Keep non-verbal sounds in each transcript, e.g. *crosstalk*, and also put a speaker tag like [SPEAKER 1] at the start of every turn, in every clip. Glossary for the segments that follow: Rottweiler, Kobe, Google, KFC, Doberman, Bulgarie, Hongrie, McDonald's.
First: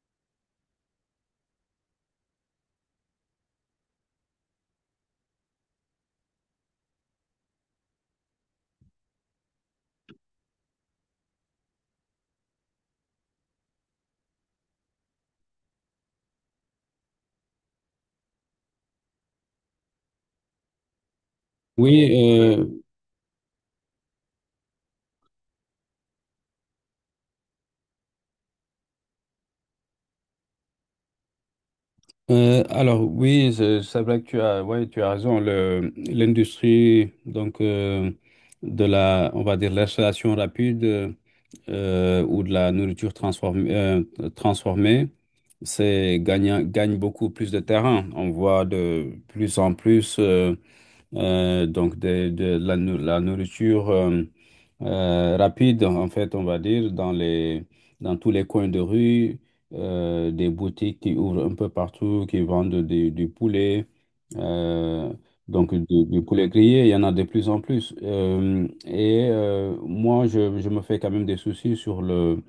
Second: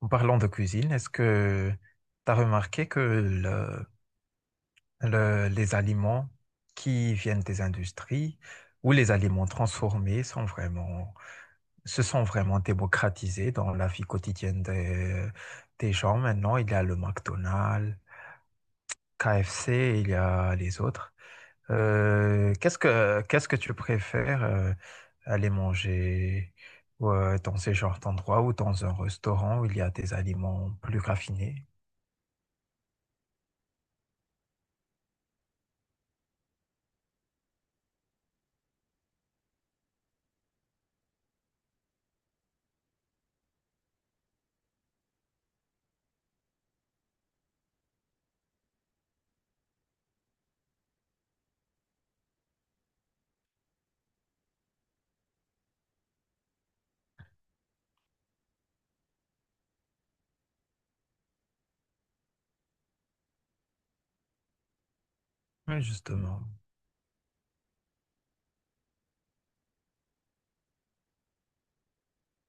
[SPEAKER 1] En parlant de cuisine, est-ce que tu as remarqué que les aliments qui viennent des industries ou les aliments transformés se sont vraiment démocratisés dans la vie quotidienne des gens maintenant? Il y a le McDonald's, KFC, il y a les autres.
[SPEAKER 2] Oui,
[SPEAKER 1] Qu'est-ce que tu préfères aller manger dans ces genres d'endroits ou dans un restaurant où il y a des aliments plus raffinés?
[SPEAKER 2] alors oui, c'est vrai que tu as, ouais, tu as raison. L'industrie donc de la, on va dire l'installation rapide ou de la nourriture transformée, gagne beaucoup plus de terrain. On voit de plus en plus donc la nourriture rapide, en fait, on va dire, dans tous les coins de rue, des boutiques qui ouvrent un peu partout, qui vendent du poulet, euh, donc
[SPEAKER 1] Oui,
[SPEAKER 2] du
[SPEAKER 1] justement.
[SPEAKER 2] poulet grillé, il y en a de plus en plus. Et moi, je me fais quand même des soucis sur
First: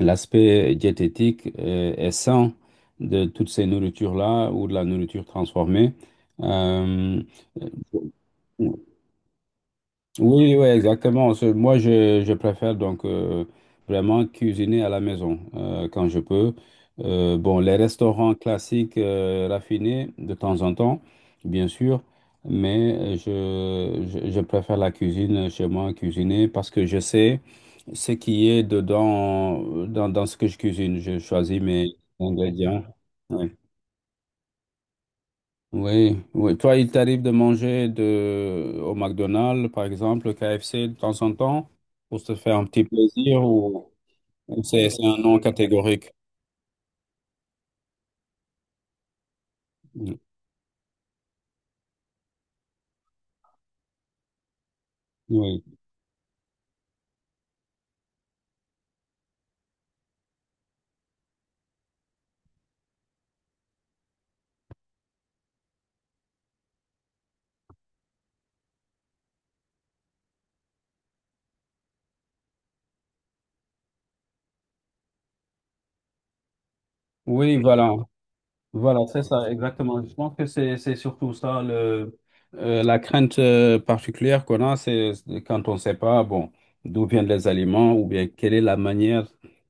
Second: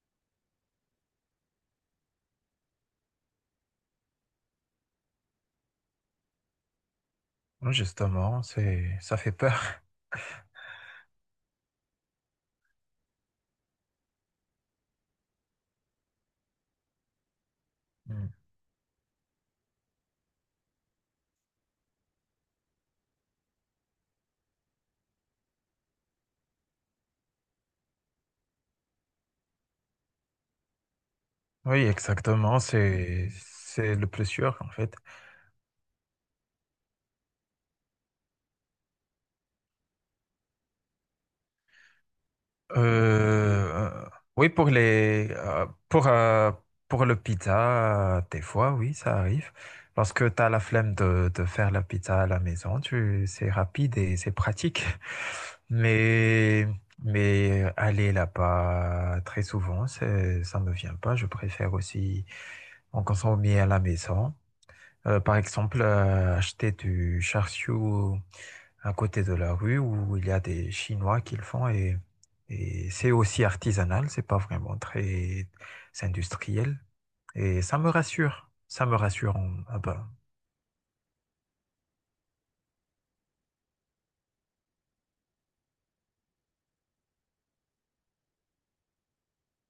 [SPEAKER 2] l'aspect diététique et sain de toutes ces nourritures-là ou de la nourriture transformée. Euh,
[SPEAKER 1] Oui, justement, ça fait peur. *laughs*
[SPEAKER 2] oui, oui, exactement. Moi, je préfère donc vraiment cuisiner à la maison quand je peux. Bon, les
[SPEAKER 1] Mm.
[SPEAKER 2] restaurants classiques raffinés de temps en temps, bien sûr, mais je préfère la cuisine chez moi, cuisiner, parce que je sais ce qui est dedans, dans ce que je cuisine. Je choisis
[SPEAKER 1] Oui,
[SPEAKER 2] mes
[SPEAKER 1] exactement,
[SPEAKER 2] ingrédients. Ouais.
[SPEAKER 1] c'est le plus sûr, en fait.
[SPEAKER 2] Oui, oui. Toi, il t'arrive de manger de... au McDonald's, par exemple, au KFC de temps en temps, pour se faire un
[SPEAKER 1] Euh,
[SPEAKER 2] petit plaisir,
[SPEAKER 1] euh, oui,
[SPEAKER 2] ou
[SPEAKER 1] pour
[SPEAKER 2] c'est un non catégorique?
[SPEAKER 1] pour le pizza, des fois, oui, ça arrive. Parce que tu as la flemme de faire la pizza à la maison, tu, c'est rapide et c'est pratique. *laughs*
[SPEAKER 2] Oui.
[SPEAKER 1] Mais, mais aller là-bas très souvent, ça me vient pas. Je préfère aussi en consommer à la maison. Par exemple, acheter du char siu à côté de la rue où il y a des Chinois qui le font et c'est aussi artisanal, c'est pas vraiment très c'est industriel
[SPEAKER 2] Oui,
[SPEAKER 1] et ça me
[SPEAKER 2] voilà.
[SPEAKER 1] rassure, ça me
[SPEAKER 2] Voilà, c'est
[SPEAKER 1] rassure.
[SPEAKER 2] ça, exactement. Je pense que c'est surtout ça le la crainte particulière qu'on a, c'est quand on ne sait pas, bon, d'où viennent les aliments ou bien quelle est la manière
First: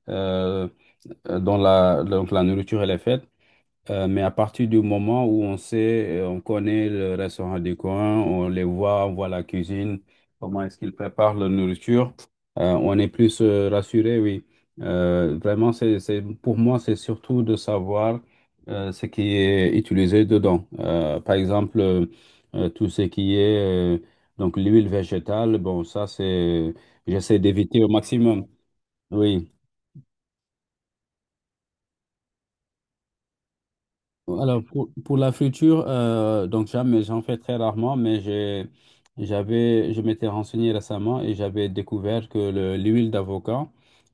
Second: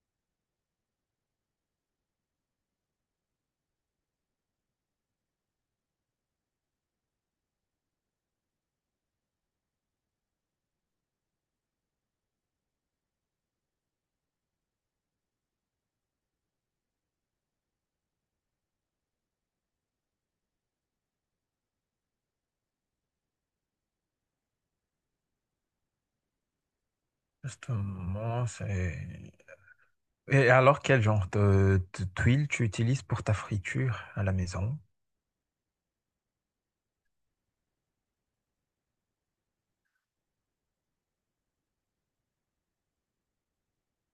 [SPEAKER 2] euh, dont la nourriture elle est faite. Mais à partir du moment où on sait, on connaît le restaurant du coin, on les voit, on voit la cuisine, comment est-ce qu'ils préparent leur nourriture, on est plus rassuré, oui. Vraiment, pour moi, c'est surtout de savoir ce qui est utilisé dedans. Par exemple, tout ce qui est donc l'huile végétale, bon, ça, j'essaie d'éviter au maximum.
[SPEAKER 1] Justement, c'est.
[SPEAKER 2] Oui.
[SPEAKER 1] Et alors, quel genre de tuile tu utilises pour ta friture à la
[SPEAKER 2] Alors,
[SPEAKER 1] maison?
[SPEAKER 2] pour la friture, donc jamais, j'en fais très rarement, mais j'avais, je m'étais renseigné récemment et j'avais découvert que l'huile d'avocat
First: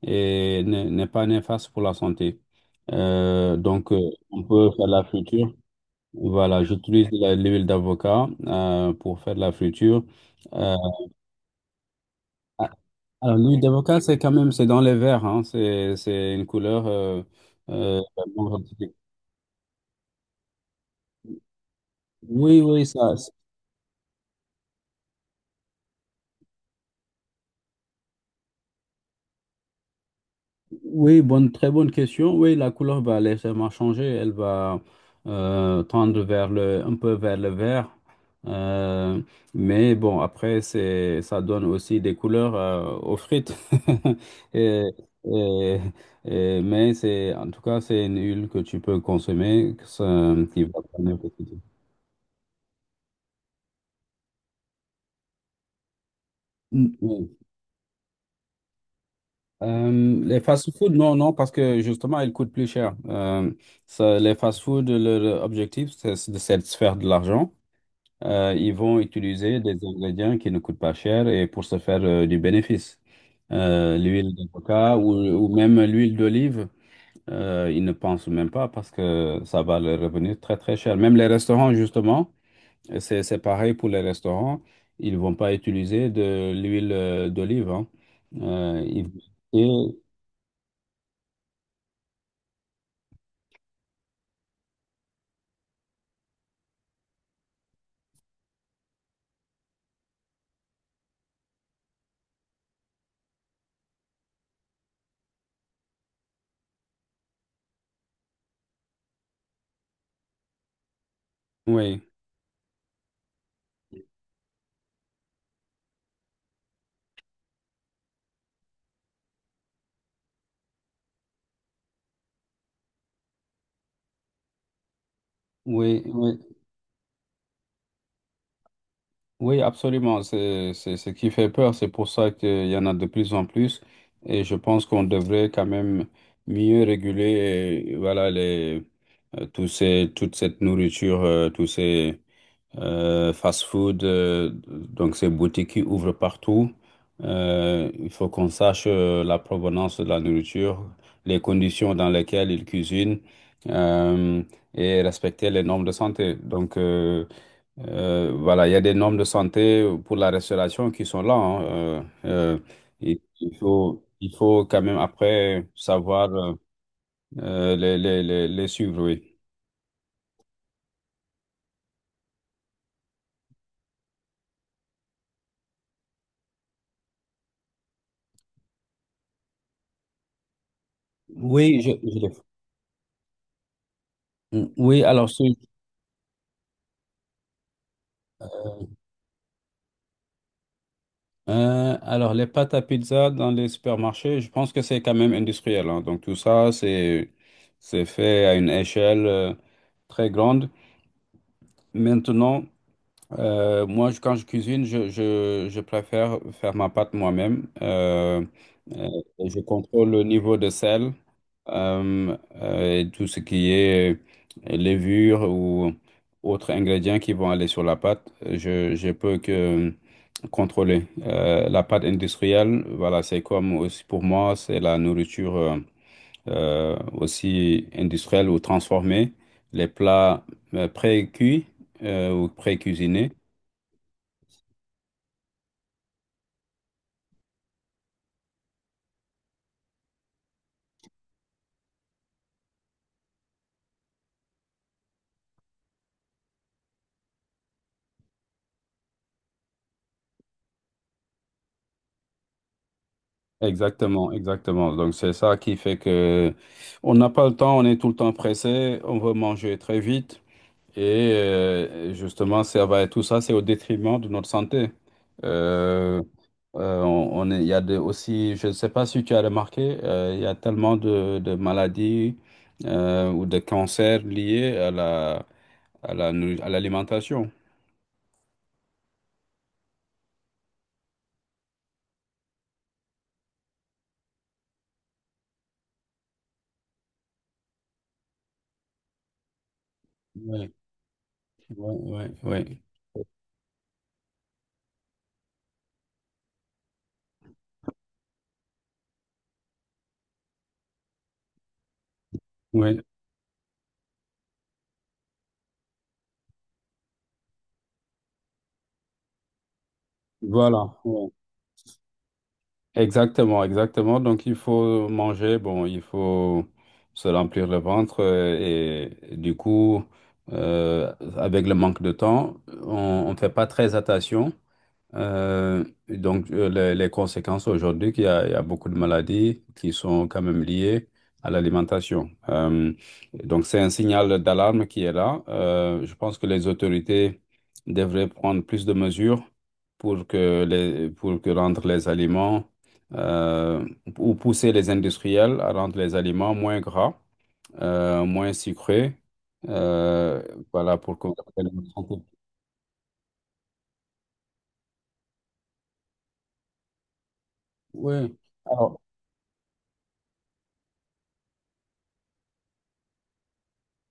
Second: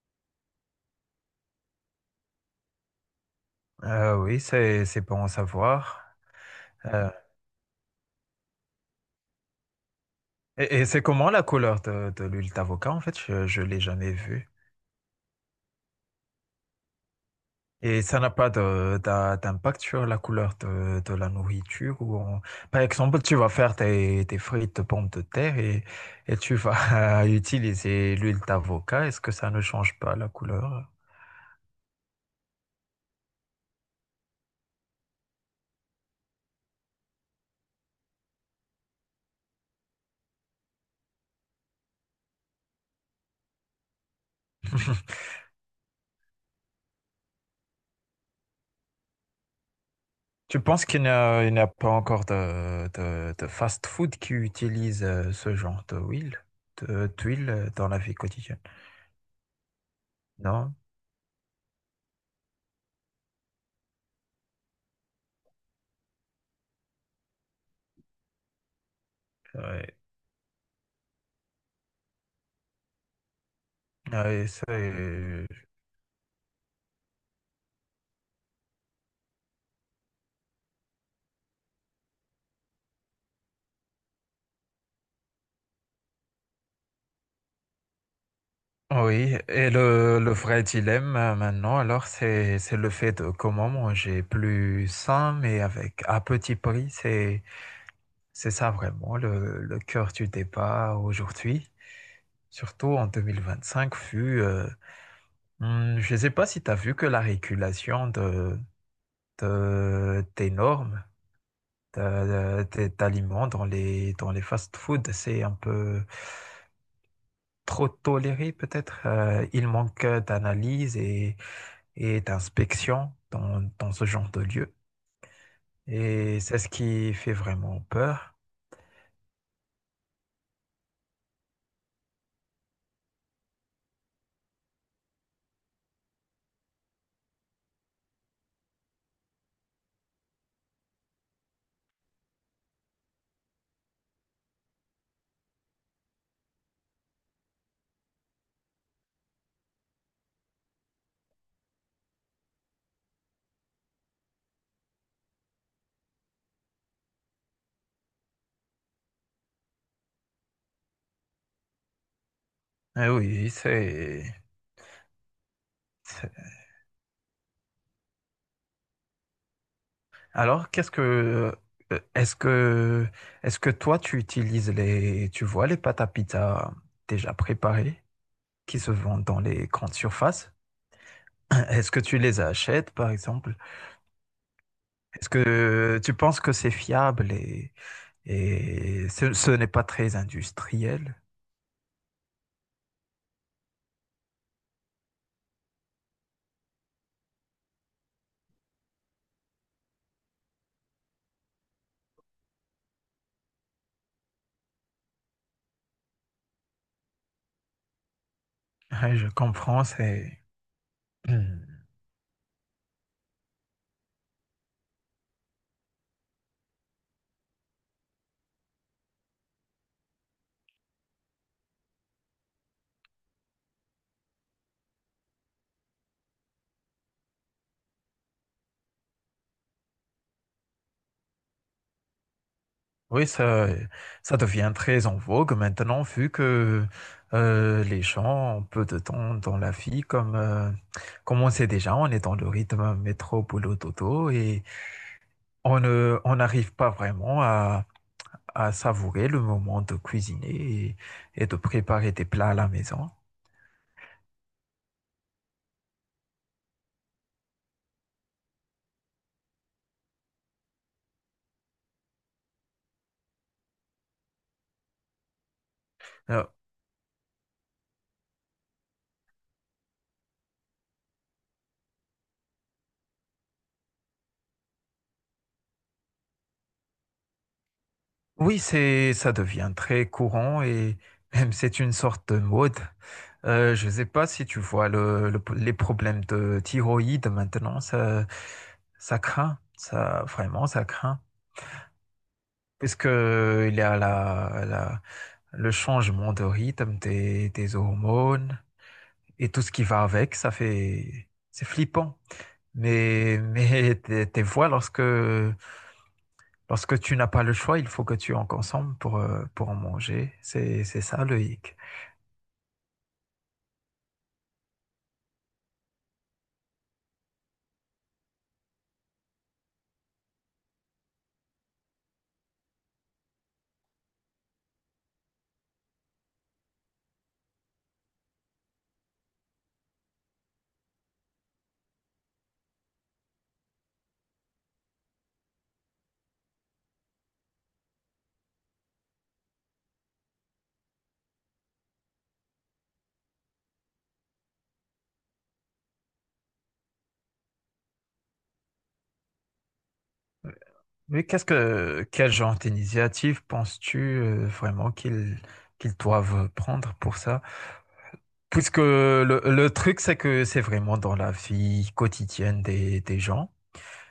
[SPEAKER 2] n'est pas néfaste pour la santé. Donc
[SPEAKER 1] Oui,
[SPEAKER 2] on peut faire
[SPEAKER 1] c'est
[SPEAKER 2] la
[SPEAKER 1] bon à
[SPEAKER 2] friture.
[SPEAKER 1] savoir.
[SPEAKER 2] Voilà, j'utilise
[SPEAKER 1] Euh,
[SPEAKER 2] l'huile d'avocat pour faire la friture. Euh,
[SPEAKER 1] et c'est comment la couleur de l'huile d'avocat en fait?
[SPEAKER 2] alors, l'huile
[SPEAKER 1] Je l'ai
[SPEAKER 2] d'avocat,
[SPEAKER 1] jamais
[SPEAKER 2] c'est quand
[SPEAKER 1] vue.
[SPEAKER 2] même, c'est dans les verts, hein, c'est une couleur. Euh,
[SPEAKER 1] Et ça n'a pas
[SPEAKER 2] bon,
[SPEAKER 1] d'impact sur la couleur de la nourriture ou on-
[SPEAKER 2] oui,
[SPEAKER 1] Par
[SPEAKER 2] oui, ça,
[SPEAKER 1] exemple, tu vas faire tes frites de pommes de terre et tu vas *laughs* utiliser l'huile d'avocat. Est-ce que ça ne change pas la couleur?
[SPEAKER 2] Oui, bonne, très bonne question. Oui, la couleur va légèrement changer. Elle va tendre vers un peu vers le vert. Euh, mais bon, après, ça donne aussi des couleurs aux frites. *laughs* Et-
[SPEAKER 1] *laughs*
[SPEAKER 2] et- mais c'est, en tout cas, c'est une huile que tu peux consommer, que
[SPEAKER 1] Tu
[SPEAKER 2] qui va
[SPEAKER 1] penses qu'il n'y
[SPEAKER 2] prendre un peu
[SPEAKER 1] a,
[SPEAKER 2] de
[SPEAKER 1] il
[SPEAKER 2] temps.
[SPEAKER 1] n'y a pas encore de fast-food qui utilise ce genre de huile,
[SPEAKER 2] Mm, oui.
[SPEAKER 1] d'huile dans la vie quotidienne?
[SPEAKER 2] Les
[SPEAKER 1] Non?
[SPEAKER 2] fast-food, non, non, parce que justement, ils coûtent plus cher. Ça, les fast-food, leur objectif, c'est de se faire de l'argent. Ils vont utiliser des
[SPEAKER 1] Ouais.
[SPEAKER 2] ingrédients qui ne coûtent pas cher et pour se faire du bénéfice. L'huile
[SPEAKER 1] Ouais,
[SPEAKER 2] d'avocat
[SPEAKER 1] c'est-
[SPEAKER 2] ou même l'huile d'olive, ils ne pensent même pas parce que ça va leur revenir très très cher. Même les restaurants, justement, c'est pareil pour les restaurants, ils ne vont pas utiliser de l'huile d'olive, hein. Euh, ils vont-
[SPEAKER 1] Oui, et
[SPEAKER 2] et-
[SPEAKER 1] le vrai dilemme maintenant, alors, c'est le fait de comment manger plus sain, mais avec à petit prix. C'est ça vraiment le cœur du débat aujourd'hui, surtout en 2025, vu, je ne sais pas si tu as vu que la régulation des normes
[SPEAKER 2] Oui,
[SPEAKER 1] d'aliments dans dans les fast-foods, c'est un peu trop toléré peut-être. Il manque d'analyse et d'inspection dans ce genre de lieu.
[SPEAKER 2] oui, oui.
[SPEAKER 1] Et c'est ce qui fait vraiment peur.
[SPEAKER 2] Oui, absolument. C'est ce qui fait peur. C'est pour ça qu'il y en a de plus en plus. Et je pense qu'on devrait quand même mieux réguler, voilà, les, tous ces, toute cette nourriture, tous ces fast-food, donc ces boutiques qui ouvrent partout. Il faut qu'on sache la provenance de la nourriture, les conditions dans lesquelles ils cuisinent, euh, et respecter les normes de santé. Donc, voilà, il y a des normes de santé pour la restauration qui sont là, hein.
[SPEAKER 1] Eh oui,
[SPEAKER 2] Il faut quand même après savoir
[SPEAKER 1] c'est-
[SPEAKER 2] les suivre, oui.
[SPEAKER 1] Alors, est-ce que... Est-ce que toi, tu utilises les... Tu vois les pâtes à pizza déjà préparées qui se vendent dans les grandes surfaces? *clears throat*
[SPEAKER 2] Oui,
[SPEAKER 1] Est-ce que tu
[SPEAKER 2] je les
[SPEAKER 1] les
[SPEAKER 2] fais.
[SPEAKER 1] achètes, par exemple?
[SPEAKER 2] Mm. Oui, alors,
[SPEAKER 1] Est-ce que tu penses que c'est fiable et, ce n'est pas très industriel?
[SPEAKER 2] alors les pâtes à pizza dans les supermarchés, je pense que c'est quand même industriel, hein. Donc tout ça, c'est fait à une échelle très grande. Maintenant, moi, quand je cuisine, je préfère faire ma pâte moi-même. Euh,
[SPEAKER 1] Ouais, je
[SPEAKER 2] je
[SPEAKER 1] comprends,
[SPEAKER 2] contrôle le
[SPEAKER 1] c'est...
[SPEAKER 2] niveau de sel
[SPEAKER 1] *clears throat*
[SPEAKER 2] et tout ce qui est levure ou autres ingrédients qui vont aller sur la pâte. Je peux que contrôler. La pâte industrielle, voilà, c'est comme aussi pour moi, c'est la nourriture aussi industrielle ou transformée. Les plats pré-cuits ou
[SPEAKER 1] Oui,
[SPEAKER 2] pré-cuisinés.
[SPEAKER 1] ça devient très en vogue maintenant, vu que les gens ont peu de temps dans la vie, comme on sait déjà, on est dans le rythme métro, boulot, dodo, et on n'arrive pas vraiment à savourer le moment de cuisiner et de préparer des plats à la maison.
[SPEAKER 2] Exactement, exactement. Donc c'est ça qui fait que on n'a pas le temps, on est tout le temps pressé, on veut manger très vite et justement tout ça c'est au détriment de notre santé. Euh,
[SPEAKER 1] Euh,
[SPEAKER 2] il y a aussi, je ne sais pas si tu as remarqué, il y a tellement de maladies ou de cancers liés à l'alimentation.
[SPEAKER 1] Oui, ça devient très courant et même c'est une sorte de mode. Je ne sais pas si tu vois le, les problèmes de thyroïde maintenant, ça craint, ça, vraiment,
[SPEAKER 2] Oui,
[SPEAKER 1] ça craint.
[SPEAKER 2] oui, oui, oui,
[SPEAKER 1] Puisque il y a le changement de rythme des hormones et tout ce qui va avec, ça fait, c'est flippant.
[SPEAKER 2] oui.
[SPEAKER 1] *laughs* Mais tes voix lorsque lorsque tu n'as pas le choix, il faut que tu en consommes pour en manger.
[SPEAKER 2] Voilà,
[SPEAKER 1] C'est ça
[SPEAKER 2] ouais.
[SPEAKER 1] le hic.
[SPEAKER 2] Exactement, exactement. Donc, il faut manger, bon, il faut se remplir le ventre et du coup, euh, avec le manque de temps, on ne fait pas très attention. Donc, les conséquences aujourd'hui, il y a beaucoup de maladies qui sont quand même liées à l'alimentation. Donc, c'est un signal d'alarme qui est là. Je pense que les autorités devraient prendre plus de mesures pour pour que rendre les aliments euh, ou pousser les industriels à rendre les aliments moins gras, moins sucrés. Euh, voilà, pour
[SPEAKER 1] Mais
[SPEAKER 2] qu'on...
[SPEAKER 1] quel genre d'initiative penses-tu vraiment qu'ils doivent prendre pour ça?
[SPEAKER 2] Oui.
[SPEAKER 1] Puisque le truc, c'est que c'est vraiment dans la vie quotidienne des gens.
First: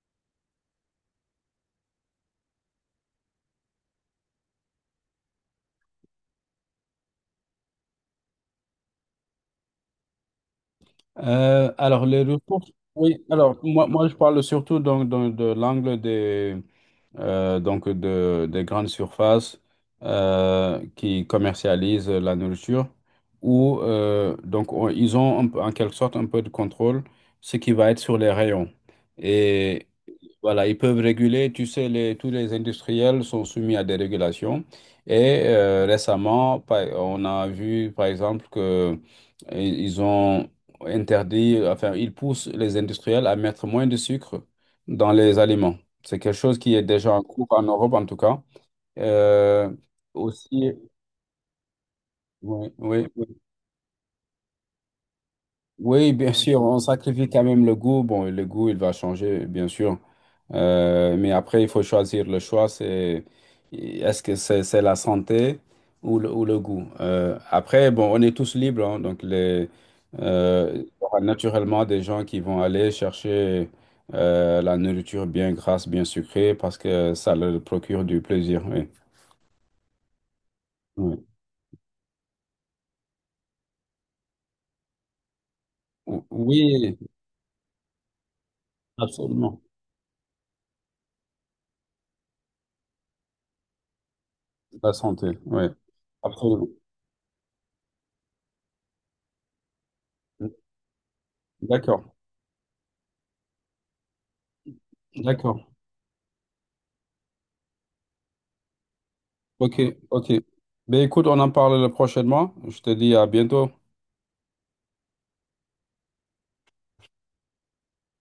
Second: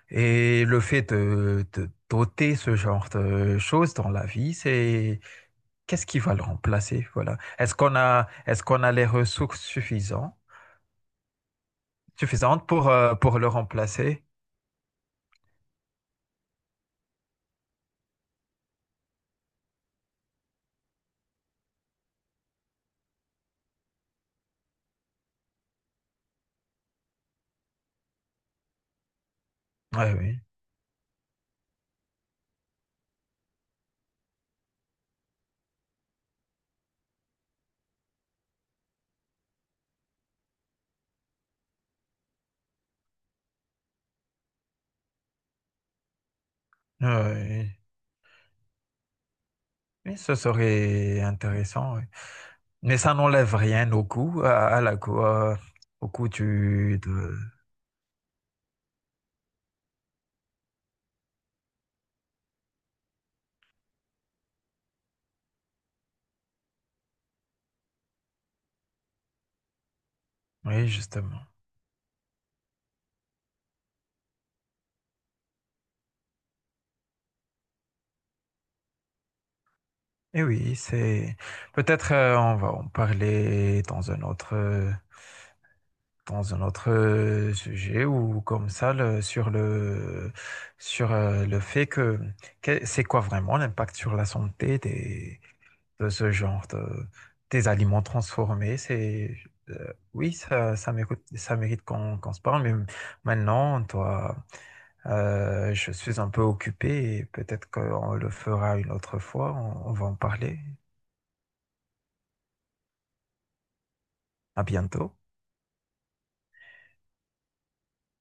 [SPEAKER 1] Et le fait de doter ce genre de choses dans la vie, c'est qu'est-ce qui va le remplacer? Voilà. Est-ce qu'on a les ressources suffisantes?
[SPEAKER 2] Alors, les
[SPEAKER 1] Suffisante
[SPEAKER 2] ressources, oui,
[SPEAKER 1] pour le
[SPEAKER 2] alors moi je
[SPEAKER 1] remplacer.
[SPEAKER 2] parle surtout donc, de l'angle des, donc des grandes surfaces qui commercialisent la nourriture, où donc, ils ont en quelque sorte un peu de contrôle, ce qui va être sur les rayons. Et
[SPEAKER 1] Ouais, oui,
[SPEAKER 2] voilà, ils peuvent réguler. Tu sais, les, tous les industriels sont soumis à des régulations. Et récemment, on a vu, par exemple, que i- ils ont interdit, enfin, ils poussent les industriels à mettre moins de sucre dans les aliments. C'est quelque chose qui est déjà en cours en
[SPEAKER 1] ouais,
[SPEAKER 2] Europe, en tout cas. Euh,
[SPEAKER 1] oui. Oui, ce
[SPEAKER 2] Aussi,
[SPEAKER 1] serait intéressant. Oui.
[SPEAKER 2] oui,
[SPEAKER 1] Mais
[SPEAKER 2] oui,
[SPEAKER 1] ça
[SPEAKER 2] oui.
[SPEAKER 1] n'enlève rien au coût, à la coût, au
[SPEAKER 2] Oui,
[SPEAKER 1] coût
[SPEAKER 2] bien sûr, on
[SPEAKER 1] du,
[SPEAKER 2] sacrifie
[SPEAKER 1] de...
[SPEAKER 2] quand même le goût. Bon, le goût, il va changer, bien sûr. Mais après, il faut choisir le choix, c'est est-ce que c'est la santé ou ou le goût? Après, bon, on est tous libres, hein, donc les, il y
[SPEAKER 1] Oui,
[SPEAKER 2] aura
[SPEAKER 1] justement.
[SPEAKER 2] naturellement des gens qui vont aller chercher la nourriture bien grasse, bien sucrée, parce que ça leur procure du plaisir. Oui,
[SPEAKER 1] Et oui,
[SPEAKER 2] oui.
[SPEAKER 1] c'est... Peut-être on va en parler dans un autre
[SPEAKER 2] Oui,
[SPEAKER 1] sujet ou comme ça le- sur
[SPEAKER 2] absolument.
[SPEAKER 1] le sur le fait que- c'est quoi vraiment l'impact sur la santé
[SPEAKER 2] La santé,
[SPEAKER 1] des
[SPEAKER 2] oui,
[SPEAKER 1] de ce
[SPEAKER 2] absolument.
[SPEAKER 1] genre de des aliments transformés c'est oui ça ça mérite
[SPEAKER 2] D'accord,
[SPEAKER 1] qu'on qu'on se parle mais maintenant toi
[SPEAKER 2] d'accord.
[SPEAKER 1] je suis un peu occupé et peut-être qu'on le fera une autre fois
[SPEAKER 2] Ok,
[SPEAKER 1] on va en
[SPEAKER 2] ok.
[SPEAKER 1] parler
[SPEAKER 2] Ben écoute, on en parle prochainement. Je te dis à bientôt.
[SPEAKER 1] à bientôt